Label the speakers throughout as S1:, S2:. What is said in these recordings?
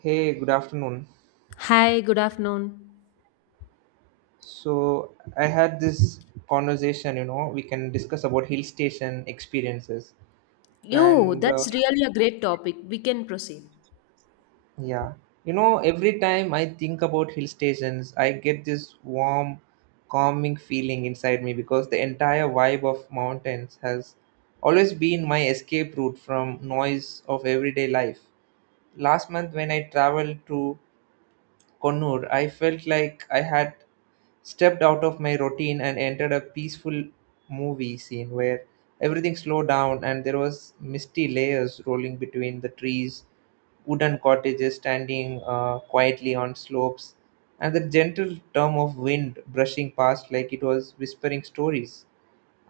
S1: Hey, good afternoon.
S2: Hi, good afternoon.
S1: So I had this conversation, you know, we can discuss about hill station experiences.
S2: Yo,
S1: And
S2: that's really a great topic. We can proceed.
S1: yeah, you know, Every time I think about hill stations, I get this warm, calming feeling inside me because the entire vibe of mountains has always been my escape route from noise of everyday life. Last month when I traveled to Connor, I felt like I had stepped out of my routine and entered a peaceful movie scene where everything slowed down and there was misty layers rolling between the trees, wooden cottages standing quietly on slopes, and the gentle hum of wind brushing past like it was whispering stories.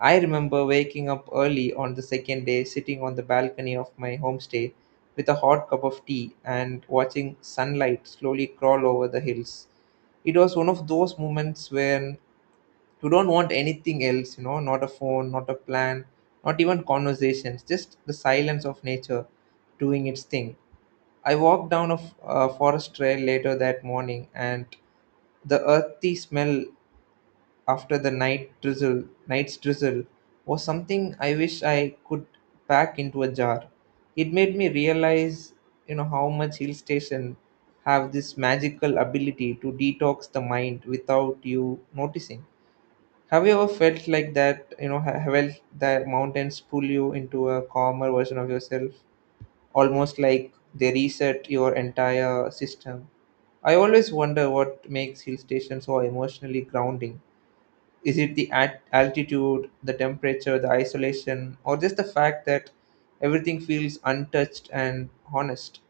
S1: I remember waking up early on the second day, sitting on the balcony of my homestay with a hot cup of tea and watching sunlight slowly crawl over the hills. It was one of those moments when you don't want anything else, you know, not a phone, not a plan, not even conversations, just the silence of nature doing its thing. I walked down a forest trail later that morning and the earthy smell after the night's drizzle was something I wish I could pack into a jar. It made me realize, you know, how much hill station have this magical ability to detox the mind without you noticing. Have you ever felt like that? Felt that mountains pull you into a calmer version of yourself, almost like they reset your entire system. I always wonder what makes hill stations so emotionally grounding. Is it the altitude, the temperature, the isolation, or just the fact that everything feels untouched and honest?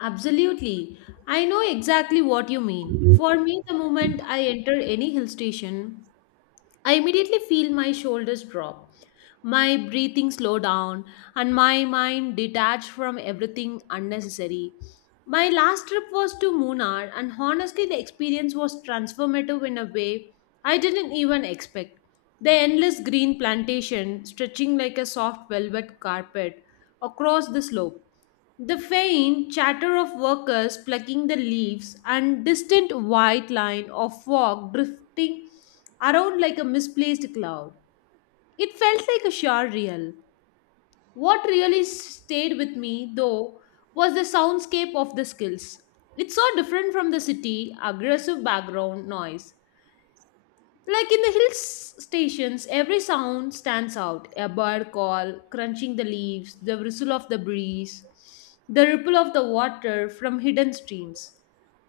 S2: Absolutely. I know exactly what you mean. For me, the moment I enter any hill station, I immediately feel my shoulders drop, my breathing slow down, and my mind detached from everything unnecessary. My last trip was to Munnar, and honestly, the experience was transformative in a way I didn't even expect. The endless green plantation stretching like a soft velvet carpet across the slope. The faint chatter of workers plucking the leaves and distant white line of fog drifting around like a misplaced cloud. It felt like a shower reel. What really stayed with me, though, was the soundscape of the skills. It's so different from the city, aggressive background noise. Like in the stations, every sound stands out a bird call, crunching the leaves, the whistle of the breeze, the ripple of the water from hidden streams.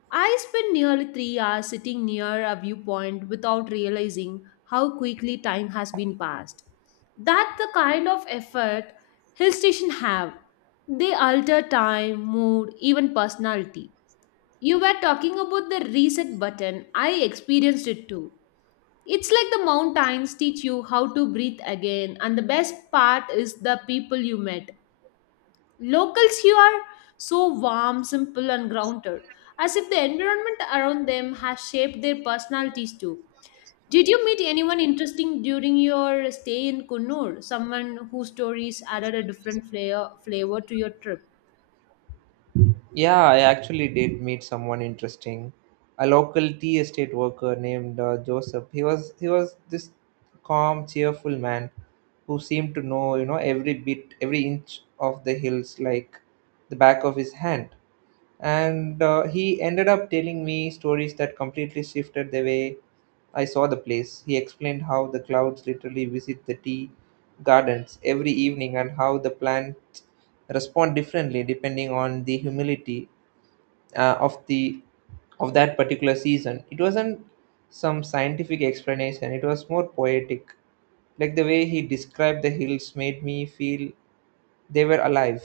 S2: I spent nearly 3 hours sitting near a viewpoint without realizing how quickly time has been passed. That's the kind of effort hill stations have. They alter time, mood, even personality. You were talking about the reset button. I experienced it too. It's like the mountains teach you how to breathe again, and the best part is the people you met. Locals here are so warm, simple, and grounded, as if the environment around them has shaped their personalities too. Did you meet anyone interesting during your stay in Kunnur? Someone whose stories added a different flair, flavor to your trip?
S1: Yeah, I actually did meet someone interesting, a local tea estate worker named Joseph. He was this calm, cheerful man who seemed to know, you know, every bit, every inch of the hills like the back of his hand. And he ended up telling me stories that completely shifted the way I saw the place. He explained how the clouds literally visit the tea gardens every evening and how the plants respond differently depending on the humidity, uh, of the of that particular season. It wasn't some scientific explanation. It was more poetic. Like the way he described the hills made me feel they were alive.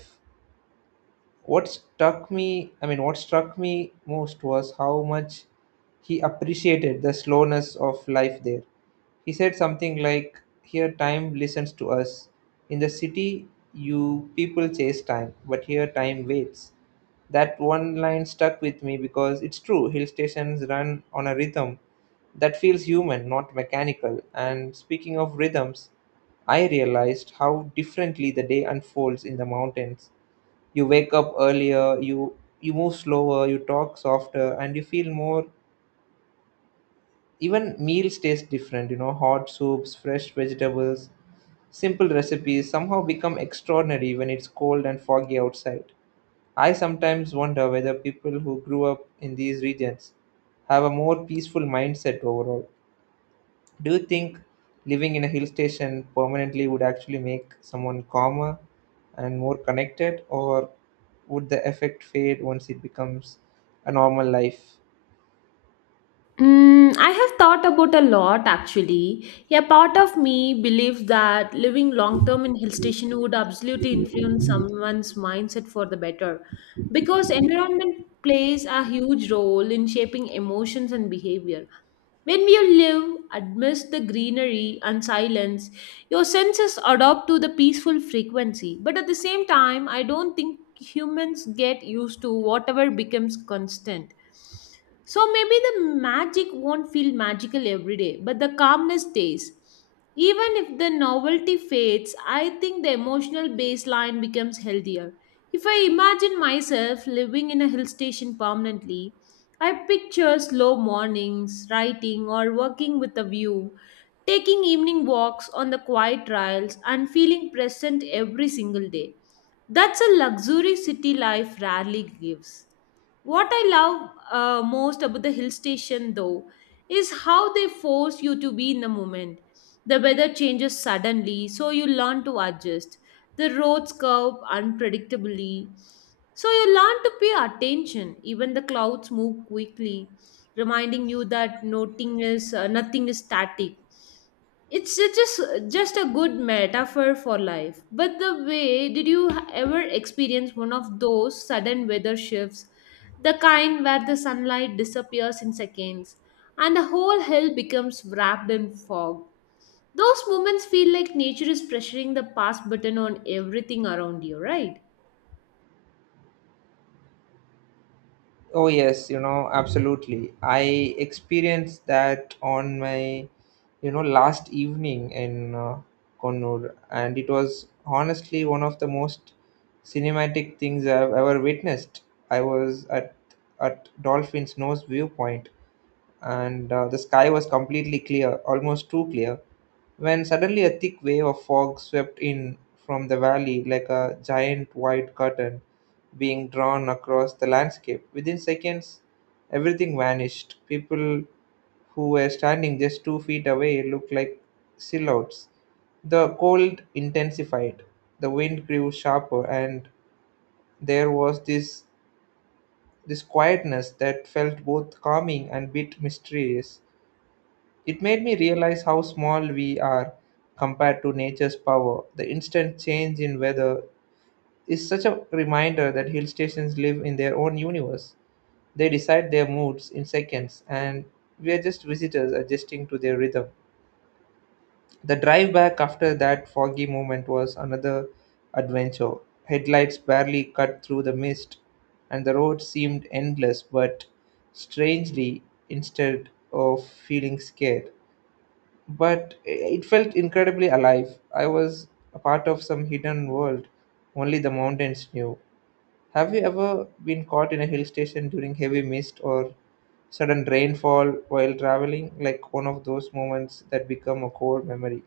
S1: What struck me i mean what struck me most was how much he appreciated the slowness of life there. He said something like, "Here time listens to us. In the city, you people chase time, but here time waits." That one line stuck with me because it's true. Hill stations run on a rhythm that feels human, not mechanical. And speaking of rhythms, I realized how differently the day unfolds in the mountains. You wake up earlier, you move slower, you talk softer, and you feel more. Even meals taste different. You know, hot soups, fresh vegetables, simple recipes somehow become extraordinary when it's cold and foggy outside. I sometimes wonder whether people who grew up in these regions have a more peaceful mindset overall. Do you think living in a hill station permanently would actually make someone calmer and more connected, or would the effect fade once it becomes a normal life?
S2: Mm, I have thought about a lot actually. A part of me believes that living long term in hill station would absolutely influence someone's mindset for the better because environment plays a huge role in shaping emotions and behavior. When you live amidst the greenery and silence, your senses adapt to the peaceful frequency. But at the same time, I don't think humans get used to whatever becomes constant, so maybe the magic won't feel magical every day, but the calmness stays. Even if the novelty fades, I think the emotional baseline becomes healthier. If I imagine myself living in a hill station permanently, I picture slow mornings, writing, or working with a view, taking evening walks on the quiet trails, and feeling present every single day. That's a luxury city life rarely gives. What I love most about the hill station, though, is how they force you to be in the moment. The weather changes suddenly, so you learn to adjust. The roads curve unpredictably, so you learn to pay attention. Even the clouds move quickly, reminding you that nothing is static. It's just a good metaphor for life. But the way, ever experience one of those sudden weather shifts, the kind where the sunlight disappears in seconds and the whole hill becomes wrapped in fog? Those moments feel like nature is pressuring the pause button on everything around you, right?
S1: Oh, yes, you know, absolutely. I experienced that on my, you know, last evening in Kannur, and it was honestly one of the most cinematic things I've ever witnessed. I was at Dolphin's Nose viewpoint, and the sky was completely clear, almost too clear, when suddenly a thick wave of fog swept in from the valley like a giant white curtain being drawn across the landscape. Within seconds, everything vanished. People who were standing just 2 feet away looked like silhouettes. The cold intensified, the wind grew sharper, and there was this quietness that felt both calming and bit mysterious. It made me realize how small we are compared to nature's power. The instant change in weather is such a reminder that hill stations live in their own universe. They decide their moods in seconds, and we are just visitors adjusting to their rhythm. The drive back after that foggy moment was another adventure. Headlights barely cut through the mist, and the road seemed endless, but strangely, instead of feeling scared, but it felt incredibly alive. I was a part of some hidden world only the mountains knew. Have you ever been caught in a hill station during heavy mist or sudden rainfall while traveling? Like one of those moments that become a core memory.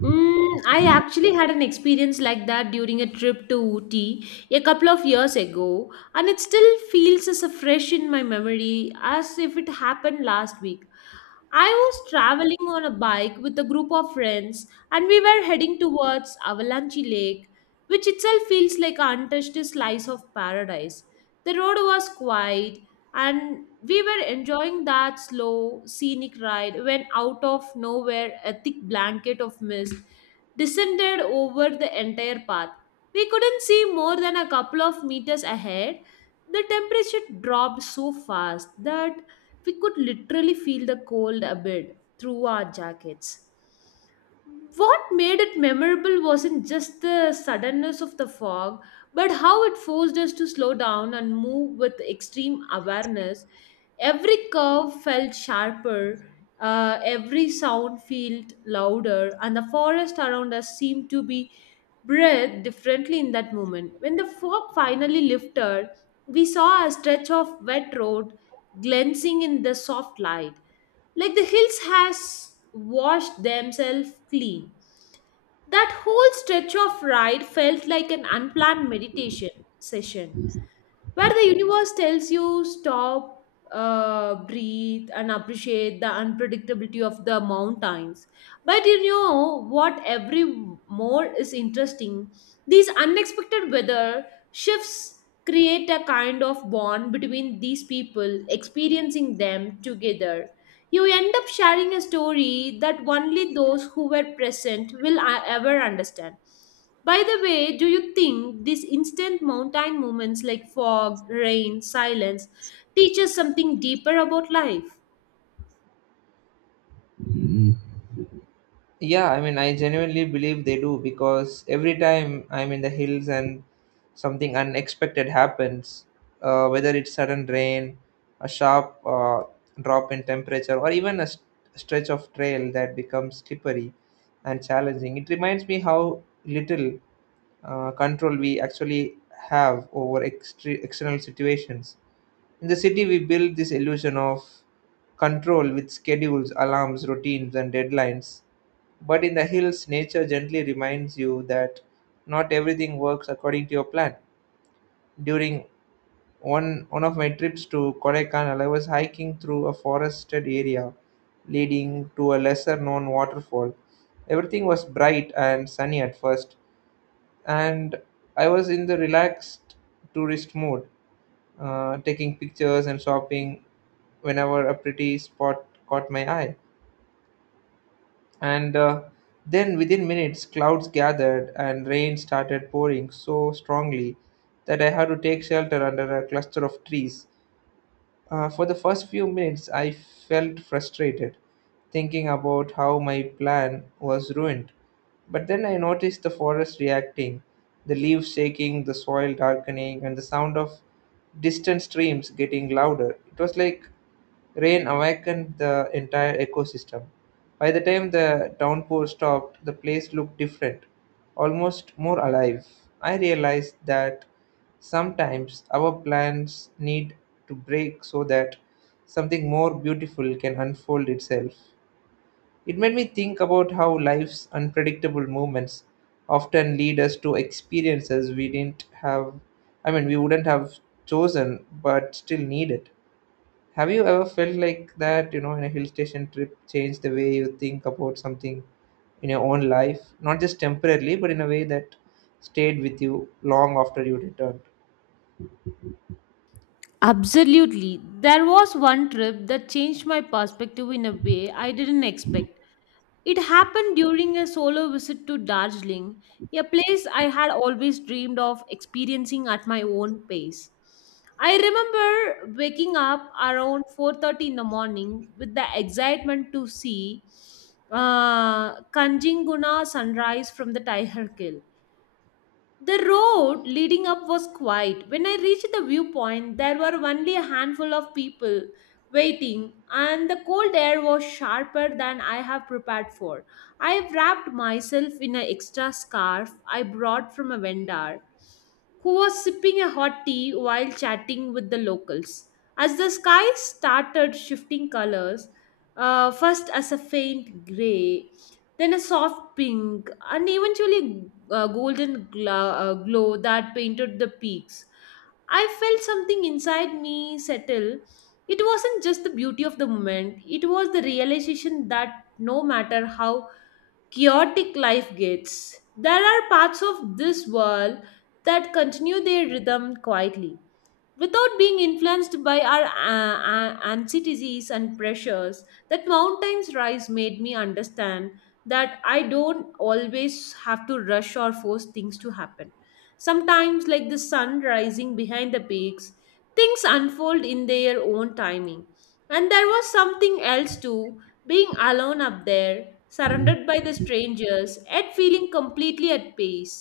S2: Mm, I actually had an experience like that during a trip to Ooty a couple of years ago, and it still feels as fresh in my memory as if it happened last week. I was traveling on a bike with a group of friends and we were heading towards Avalanche Lake, which itself feels like an untouched slice of paradise. The road was quiet and we were enjoying that slow, scenic ride when out of nowhere a thick blanket of mist descended over the entire path. We couldn't see more than a couple of meters ahead. The temperature dropped so fast that we could literally feel the cold a bit through our jackets. What made it memorable wasn't just the suddenness of the fog, but how it forced us to slow down and move with extreme awareness. Every curve felt sharper, every sound felt louder, and the forest around us seemed to be breathed differently in that moment. When the fog finally lifted, we saw a stretch of wet road glancing in the soft light, like the hills has washed themselves clean. That whole stretch of ride felt like an unplanned meditation session where the universe tells you stop, breathe and appreciate the unpredictability of the mountains. But you know what, every more is interesting. These unexpected weather shifts create a kind of bond between these people experiencing them together. You end up sharing a story that only those who were present will ever understand. By the way, do you think these instant mountain moments like fog, rain, silence teach us something deeper about life?
S1: Yeah, I mean, I genuinely believe they do because every time I'm in the hills and something unexpected happens, whether it's sudden rain, a sharp drop in temperature, or even a stretch of trail that becomes slippery and challenging, it reminds me how little control we actually have over external situations. In the city, we build this illusion of control with schedules, alarms, routines, and deadlines, but in the hills, nature gently reminds you that not everything works according to your plan. During one of my trips to Kodaikanal, I was hiking through a forested area leading to a lesser known waterfall. Everything was bright and sunny at first, and I was in the relaxed tourist mode, taking pictures and shopping whenever a pretty spot caught my eye. And then within minutes, clouds gathered and rain started pouring so strongly that I had to take shelter under a cluster of trees. For the first few minutes, I felt frustrated thinking about how my plan was ruined. But then I noticed the forest reacting, the leaves shaking, the soil darkening, and the sound of distant streams getting louder. It was like rain awakened the entire ecosystem. By the time the downpour stopped, the place looked different, almost more alive. I realized that sometimes our plans need to break so that something more beautiful can unfold itself. It made me think about how life's unpredictable movements often lead us to experiences we didn't have, I mean, we wouldn't have chosen but still need it. Have you ever felt like that, you know, in a hill station trip, change the way you think about something in your own life, not just temporarily, but in a way that stayed with you long after you returned?
S2: Absolutely. There was one trip that changed my perspective in a way I didn't expect. It happened during a solo visit to Darjeeling, a place I had always dreamed of experiencing at my own pace. I remember waking up around 4:30 in the morning with the excitement to see Kanchenjunga sunrise from the Tiger Hill. The road leading up was quiet. When I reached the viewpoint, there were only a handful of people waiting, and the cold air was sharper than I have prepared for. I wrapped myself in an extra scarf I brought from a vendor who was sipping a hot tea while chatting with the locals. As the sky started shifting colors, first as a faint gray, then a soft pink, and eventually a golden glow, glow that painted the peaks. I felt something inside me settle. It wasn't just the beauty of the moment, it was the realization that no matter how chaotic life gets, there are parts of this world that continue their rhythm quietly without being influenced by our anxieties and pressures. That mountains rise made me understand that I don't always have to rush or force things to happen. Sometimes, like the sun rising behind the peaks, things unfold in their own timing. And there was something else too, being alone up there surrounded by the strangers yet feeling completely at peace,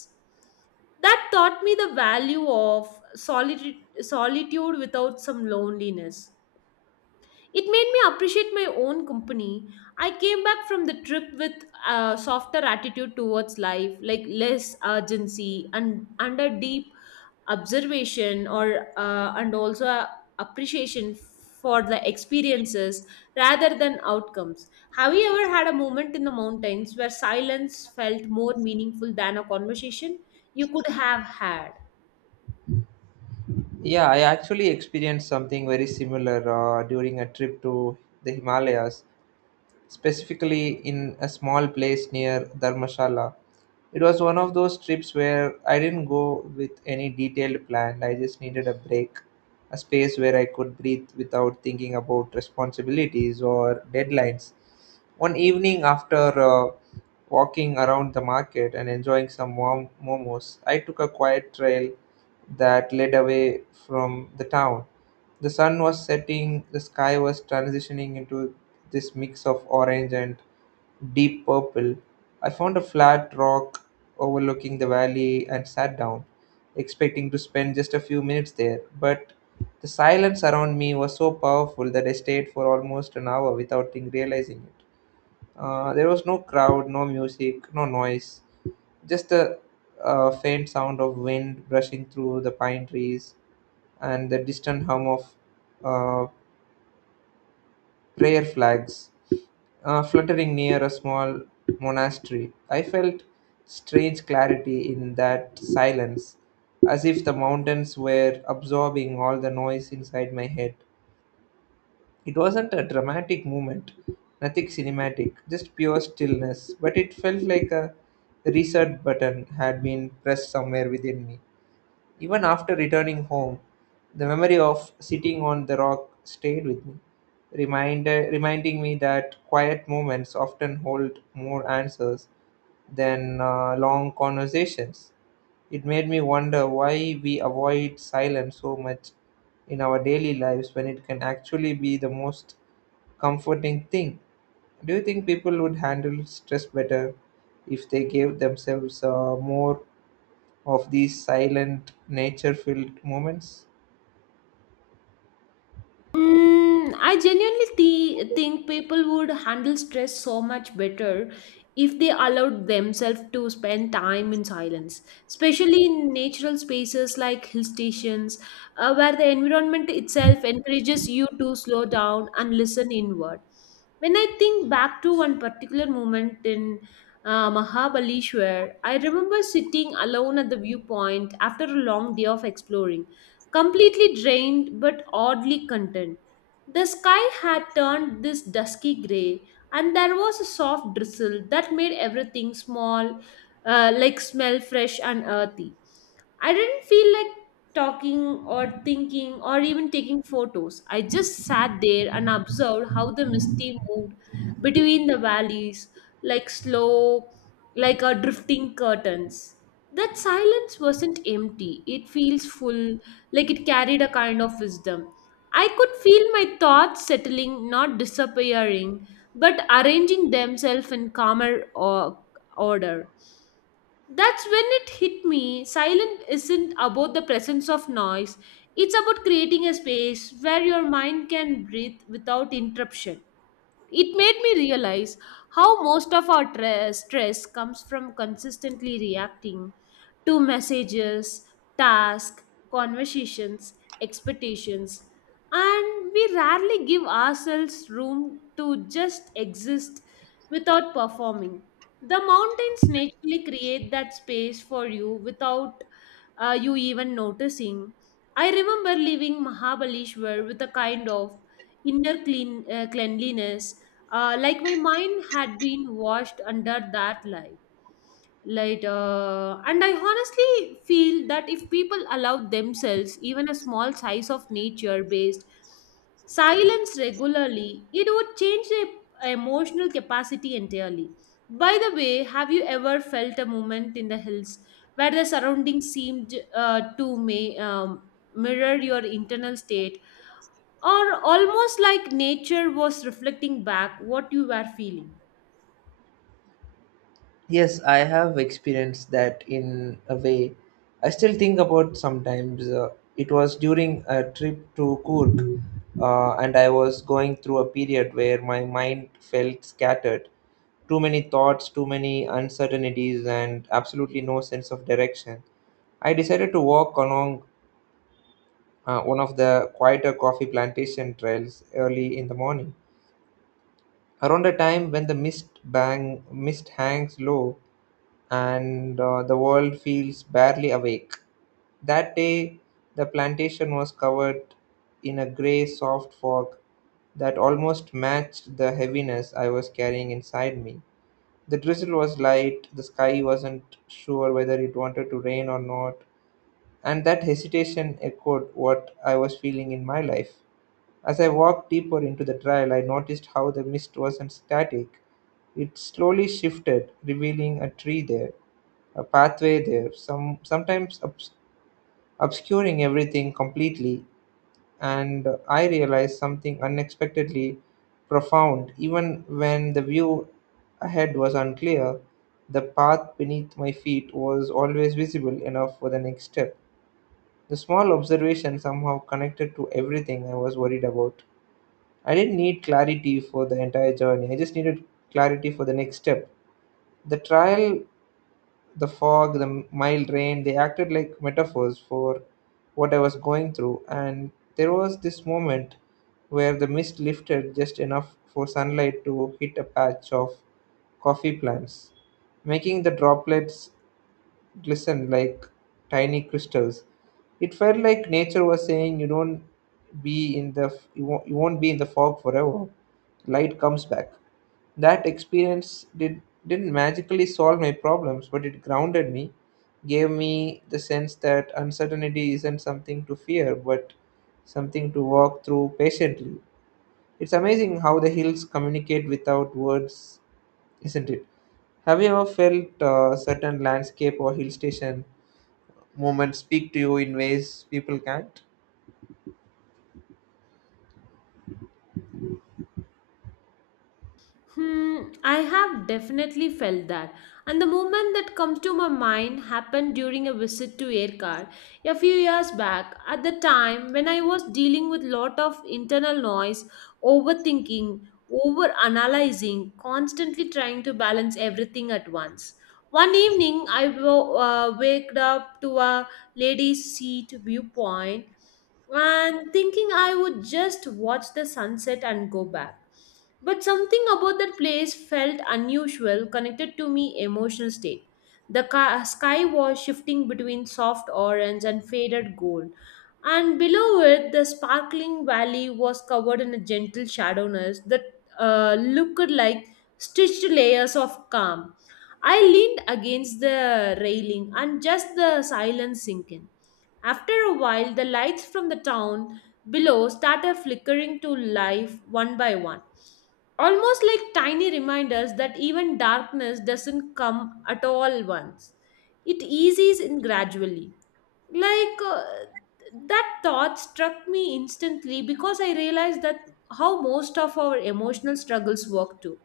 S2: that taught me the value of solitude, solitude without some loneliness. It made me appreciate my own company. I came back from the trip with a softer attitude towards life, like less urgency and under deep observation, or and also a appreciation for the experiences rather than outcomes. Have you ever had a moment in the mountains where silence felt more meaningful than a conversation you could have had?
S1: Yeah, I actually experienced something very similar during a trip to the Himalayas, specifically in a small place near Dharmshala. It was one of those trips where I didn't go with any detailed plan. I just needed a break, a space where I could breathe without thinking about responsibilities or deadlines. One evening, after walking around the market and enjoying some warm momos, I took a quiet trail that led away from the town. The sun was setting, the sky was transitioning into this mix of orange and deep purple. I found a flat rock overlooking the valley and sat down, expecting to spend just a few minutes there. But the silence around me was so powerful that I stayed for almost an hour without realizing it. There was no crowd, no music, no noise, just the faint sound of wind brushing through the pine trees and the distant hum of uh, prayer flags fluttering near a small monastery. I felt strange clarity in that silence, as if the mountains were absorbing all the noise inside my head. It wasn't a dramatic moment, nothing cinematic, just pure stillness, but it felt like a reset button had been pressed somewhere within me. Even after returning home, the memory of sitting on the rock stayed with me, reminding me that quiet moments often hold more answers than long conversations. It made me wonder why we avoid silence so much in our daily lives when it can actually be the most comforting thing. Do you think people would handle stress better if they gave themselves more of these silent nature filled moments?
S2: Mm, I genuinely think people would handle stress so much better if they allowed themselves to spend time in silence, especially in natural spaces like hill stations, where the environment itself encourages you to slow down and listen inward. When I think back to one particular moment in Mahabaleshwar, I remember sitting alone at the viewpoint after a long day of exploring, completely drained but oddly content. The sky had turned this dusky grey, and there was a soft drizzle that made everything small, like smell fresh and earthy. I didn't feel like talking or thinking or even taking photos. I just sat there and observed how the misty moved between the valleys, like slow, like a drifting curtains. That silence wasn't empty. It feels full, like it carried a kind of wisdom. I could feel my thoughts settling, not disappearing, but arranging themselves in calmer or order. That's when it hit me. Silence isn't about the presence of noise. It's about creating a space where your mind can breathe without interruption. It made me realize how most of our stress comes from consistently reacting to messages, tasks, conversations, expectations, and we rarely give ourselves room to just exist without performing. The mountains naturally create that space for you without you even noticing. I remember leaving Mahabaleshwar with a kind of inner clean, cleanliness, like my mind had been washed under that light light. And I honestly feel that if people allow themselves even a small size of nature based silence regularly, it would change their emotional capacity entirely. By the way, have you ever felt a moment in the hills where the surroundings seemed to may mirror your internal state, or almost like nature was reflecting back what you were feeling.
S1: Yes, I have experienced that in a way. I still think about sometimes. It was during a trip to Kurk, and I was going through a period where my mind felt scattered. Too many thoughts, too many uncertainties, and absolutely no sense of direction. I decided to walk along one of the quieter coffee plantation trails early in the morning, around the time when the mist hangs low, and the world feels barely awake. That day the plantation was covered in a gray soft fog that almost matched the heaviness I was carrying inside me. The drizzle was light, the sky wasn't sure whether it wanted to rain or not, and that hesitation echoed what I was feeling in my life. As I walked deeper into the trail, I noticed how the mist wasn't static. It slowly shifted, revealing a tree there, a pathway there, sometimes obscuring everything completely. And I realized something unexpectedly profound. Even when the view ahead was unclear, the path beneath my feet was always visible enough for the next step. The small observation somehow connected to everything I was worried about. I didn't need clarity for the entire journey. I just needed clarity for the next step. The trial, the fog, the mild rain, they acted like metaphors for what I was going through. And there was this moment where the mist lifted just enough for sunlight to hit a patch of coffee plants, making the droplets glistened like tiny crystals. It felt like nature was saying, "You don't be in the f- You won't be in the fog forever. Light comes back." That experience did didn't magically solve my problems, but it grounded me, gave me the sense that uncertainty isn't something to fear, but something to walk through patiently. It's amazing how the hills communicate without words, isn't it? Have you ever felt a certain landscape or hill station movement speak to you in ways people can't?
S2: Hmm, I have definitely felt that. And the moment that comes to my mind happened during a visit to Aircar a few years back. At the time when I was dealing with lot of internal noise, overthinking, over analyzing, constantly trying to balance everything at once. One evening, waked up to a lady's seat viewpoint and thinking I would just watch the sunset and go back. But something about that place felt unusual, connected to me emotional state. The sky was shifting between soft orange and faded gold, and below it, the sparkling valley was covered in a gentle shadowness that looked like stitched layers of calm. I leaned against the railing and just the silence sinking. After a while, the lights from the town below started flickering to life one by one, almost like tiny reminders that even darkness doesn't come at all once. It eases in gradually. Like uh, that thought struck me instantly because I realized that how most of our emotional struggles work too.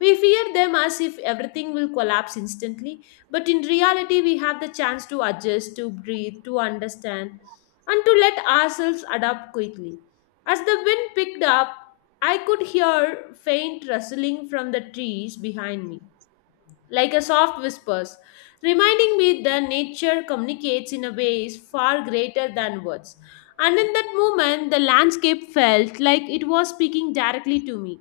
S2: We fear them as if everything will collapse instantly, but in reality, we have the chance to adjust, to breathe, to understand, and to let ourselves adapt quickly. As the wind picked up, I could hear faint rustling from the trees behind me like a soft whispers, reminding me that nature communicates in a way is far greater than words. And in that moment, the landscape felt like it was speaking directly to me,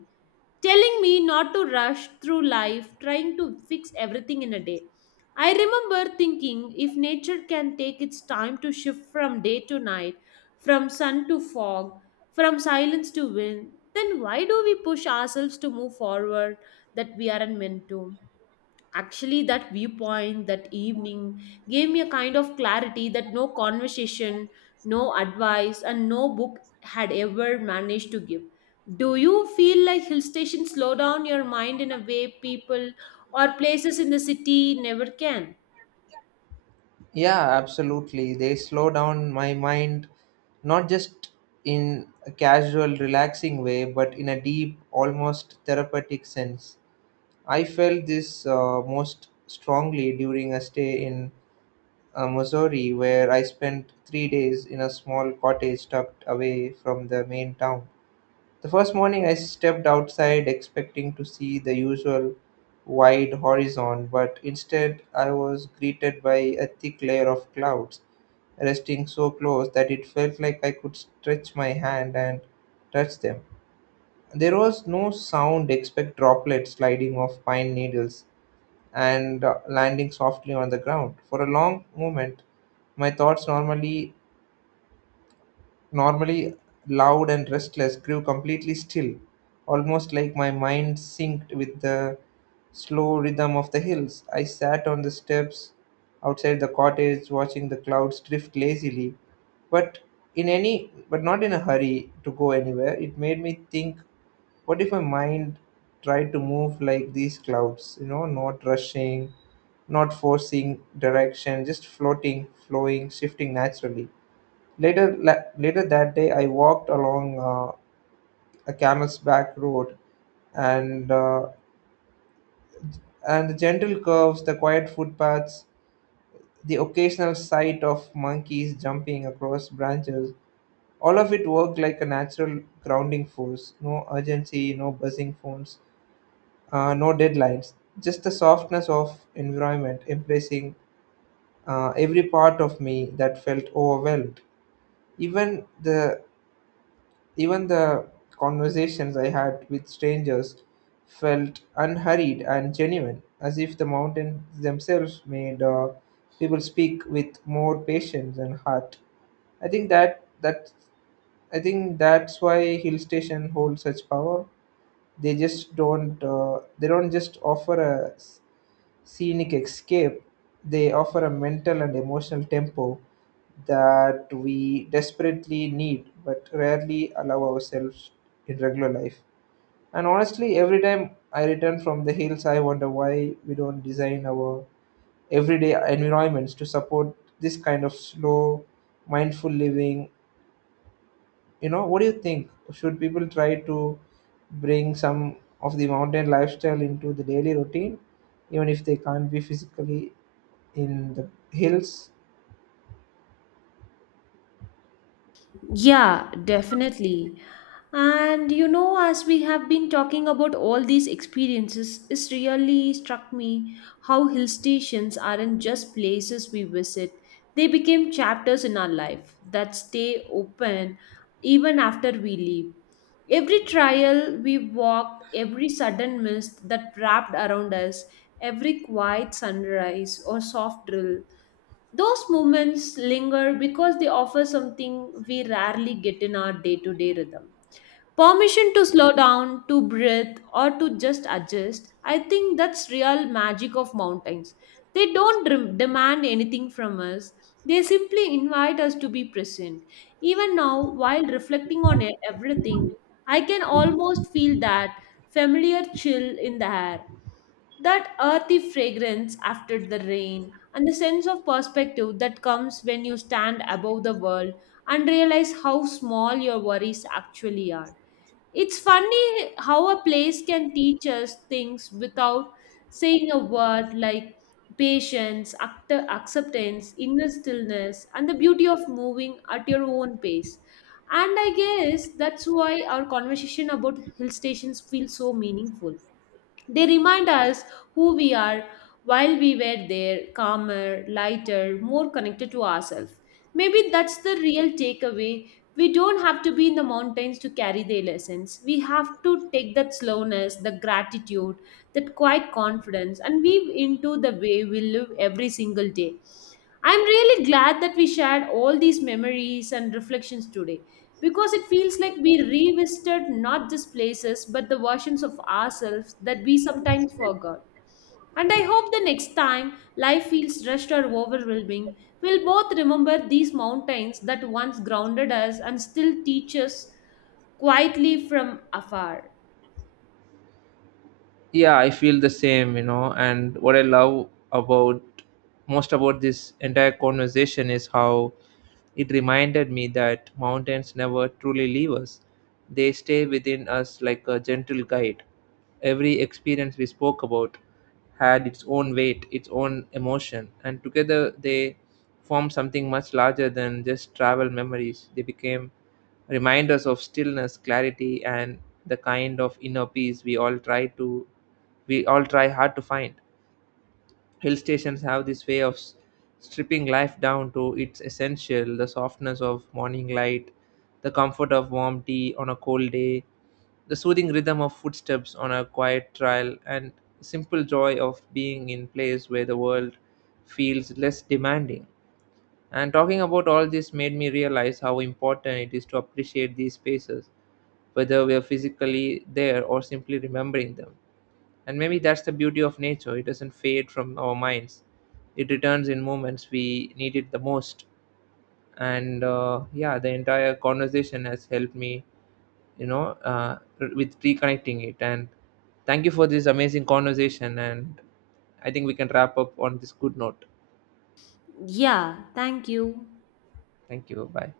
S2: telling me not to rush through life, trying to fix everything in a day. I remember thinking if nature can take its time to shift from day to night, from sun to fog, from silence to wind, then why do we push ourselves to move forward that we aren't meant to? Actually, that viewpoint that evening gave me a kind of clarity that no conversation, no advice, and no book had ever managed to give. Do you feel like hill stations slow down your mind in a way people or places in the city never can?
S1: Yeah, absolutely. They slow down my mind, not just in a casual, relaxing way, but in a deep, almost therapeutic sense. I felt this most strongly during a stay in Missouri, where I spent 3 days in a small cottage tucked away from the main town. The first morning I stepped outside expecting to see the usual wide horizon, but instead I was greeted by a thick layer of clouds resting so close that it felt like I could stretch my hand and touch them. There was no sound except droplets sliding off pine needles and landing softly on the ground. For a long moment, my thoughts normally, normally loud and restless, grew completely still, almost like my mind synced with the slow rhythm of the hills. I sat on the steps outside the cottage, watching the clouds drift lazily, but in any but not in a hurry to go anywhere. It made me think, what if my mind tried to move like these clouds, you know, not rushing, not forcing direction, just floating, flowing, shifting naturally. Later that day, I walked along a camel's back road, and uh, and the gentle curves, the quiet footpaths, the occasional sight of monkeys jumping across branches, all of it worked like a natural grounding force. No urgency, no buzzing phones, no deadlines. Just the softness of environment embracing every part of me that felt overwhelmed. Even the Even the conversations I had with strangers felt unhurried and genuine, as if the mountains themselves made people speak with more patience and heart. I think that that I think that's why hill station hold such power. They don't just offer a scenic escape, they offer a mental and emotional tempo that we desperately need but rarely allow ourselves in regular life. And honestly, every time I return from the hills, I wonder why we don't design our everyday environments to support this kind of slow, mindful living. You know, what do you think? Should people try to bring some of the mountain lifestyle into the daily routine, even if they can't be physically in the hills.
S2: Yeah, definitely. And you know, as we have been talking about all these experiences, it's really struck me how hill stations aren't just places we visit, they became chapters in our life that stay open even after we leave. Every trial we walked, every sudden mist that wrapped around us, every quiet sunrise or soft drill, those moments linger because they offer something we rarely get in our day to day rhythm. Permission to slow down, to breathe, or to just adjust. I think that's real magic of mountains. They don't dem- demand anything from us. They simply invite us to be present. Even now, while reflecting on everything, I can almost feel that familiar chill in the air that earthy fragrance after the rain and the sense of perspective that comes when you stand above the world and realize how small your worries actually are. It's funny how a place can teach us things without saying a word like patience, acceptance, inner stillness, and the beauty of moving at your own pace. And I guess that's why our conversation about hill stations feels so meaningful. They remind us who we are while we were there, calmer, lighter, more connected to ourselves. Maybe that's the real takeaway. We don't have to be in the mountains to carry the lessons. We have to take that slowness, the gratitude, that quiet confidence, and weave into the way we live every single day. I'm really glad that we shared all these memories and reflections today because it feels like we revisited not just places but the versions of ourselves that we sometimes forgot. And I hope the next time life feels rushed or overwhelming, we'll both remember these mountains that once grounded us and still teach us quietly from afar.
S1: Yeah, I feel the same, you know, and what I love about most about this entire conversation is how it reminded me that mountains never truly leave us. They stay within us like a gentle guide. Every experience we spoke about had its own weight, its own emotion, and together they formed something much larger than just travel memories. They became reminders of stillness, clarity, and the kind of inner peace we all try hard to find. Hill stations have this way of stripping life down to its essential, the softness of morning light, the comfort of warm tea on a cold day, the soothing rhythm of footsteps on a quiet trail, and simple joy of being in place where the world feels less demanding. And talking about all this made me realize how important it is to appreciate these spaces whether we're physically there or simply remembering them. And maybe that's the beauty of nature. It doesn't fade from our minds, it returns in moments we need it the most. And yeah, the entire conversation has helped me, you know, with reconnecting it. And thank you for this amazing conversation. And I think we can wrap up on this good note.
S2: Yeah, thank you.
S1: Thank you. Bye.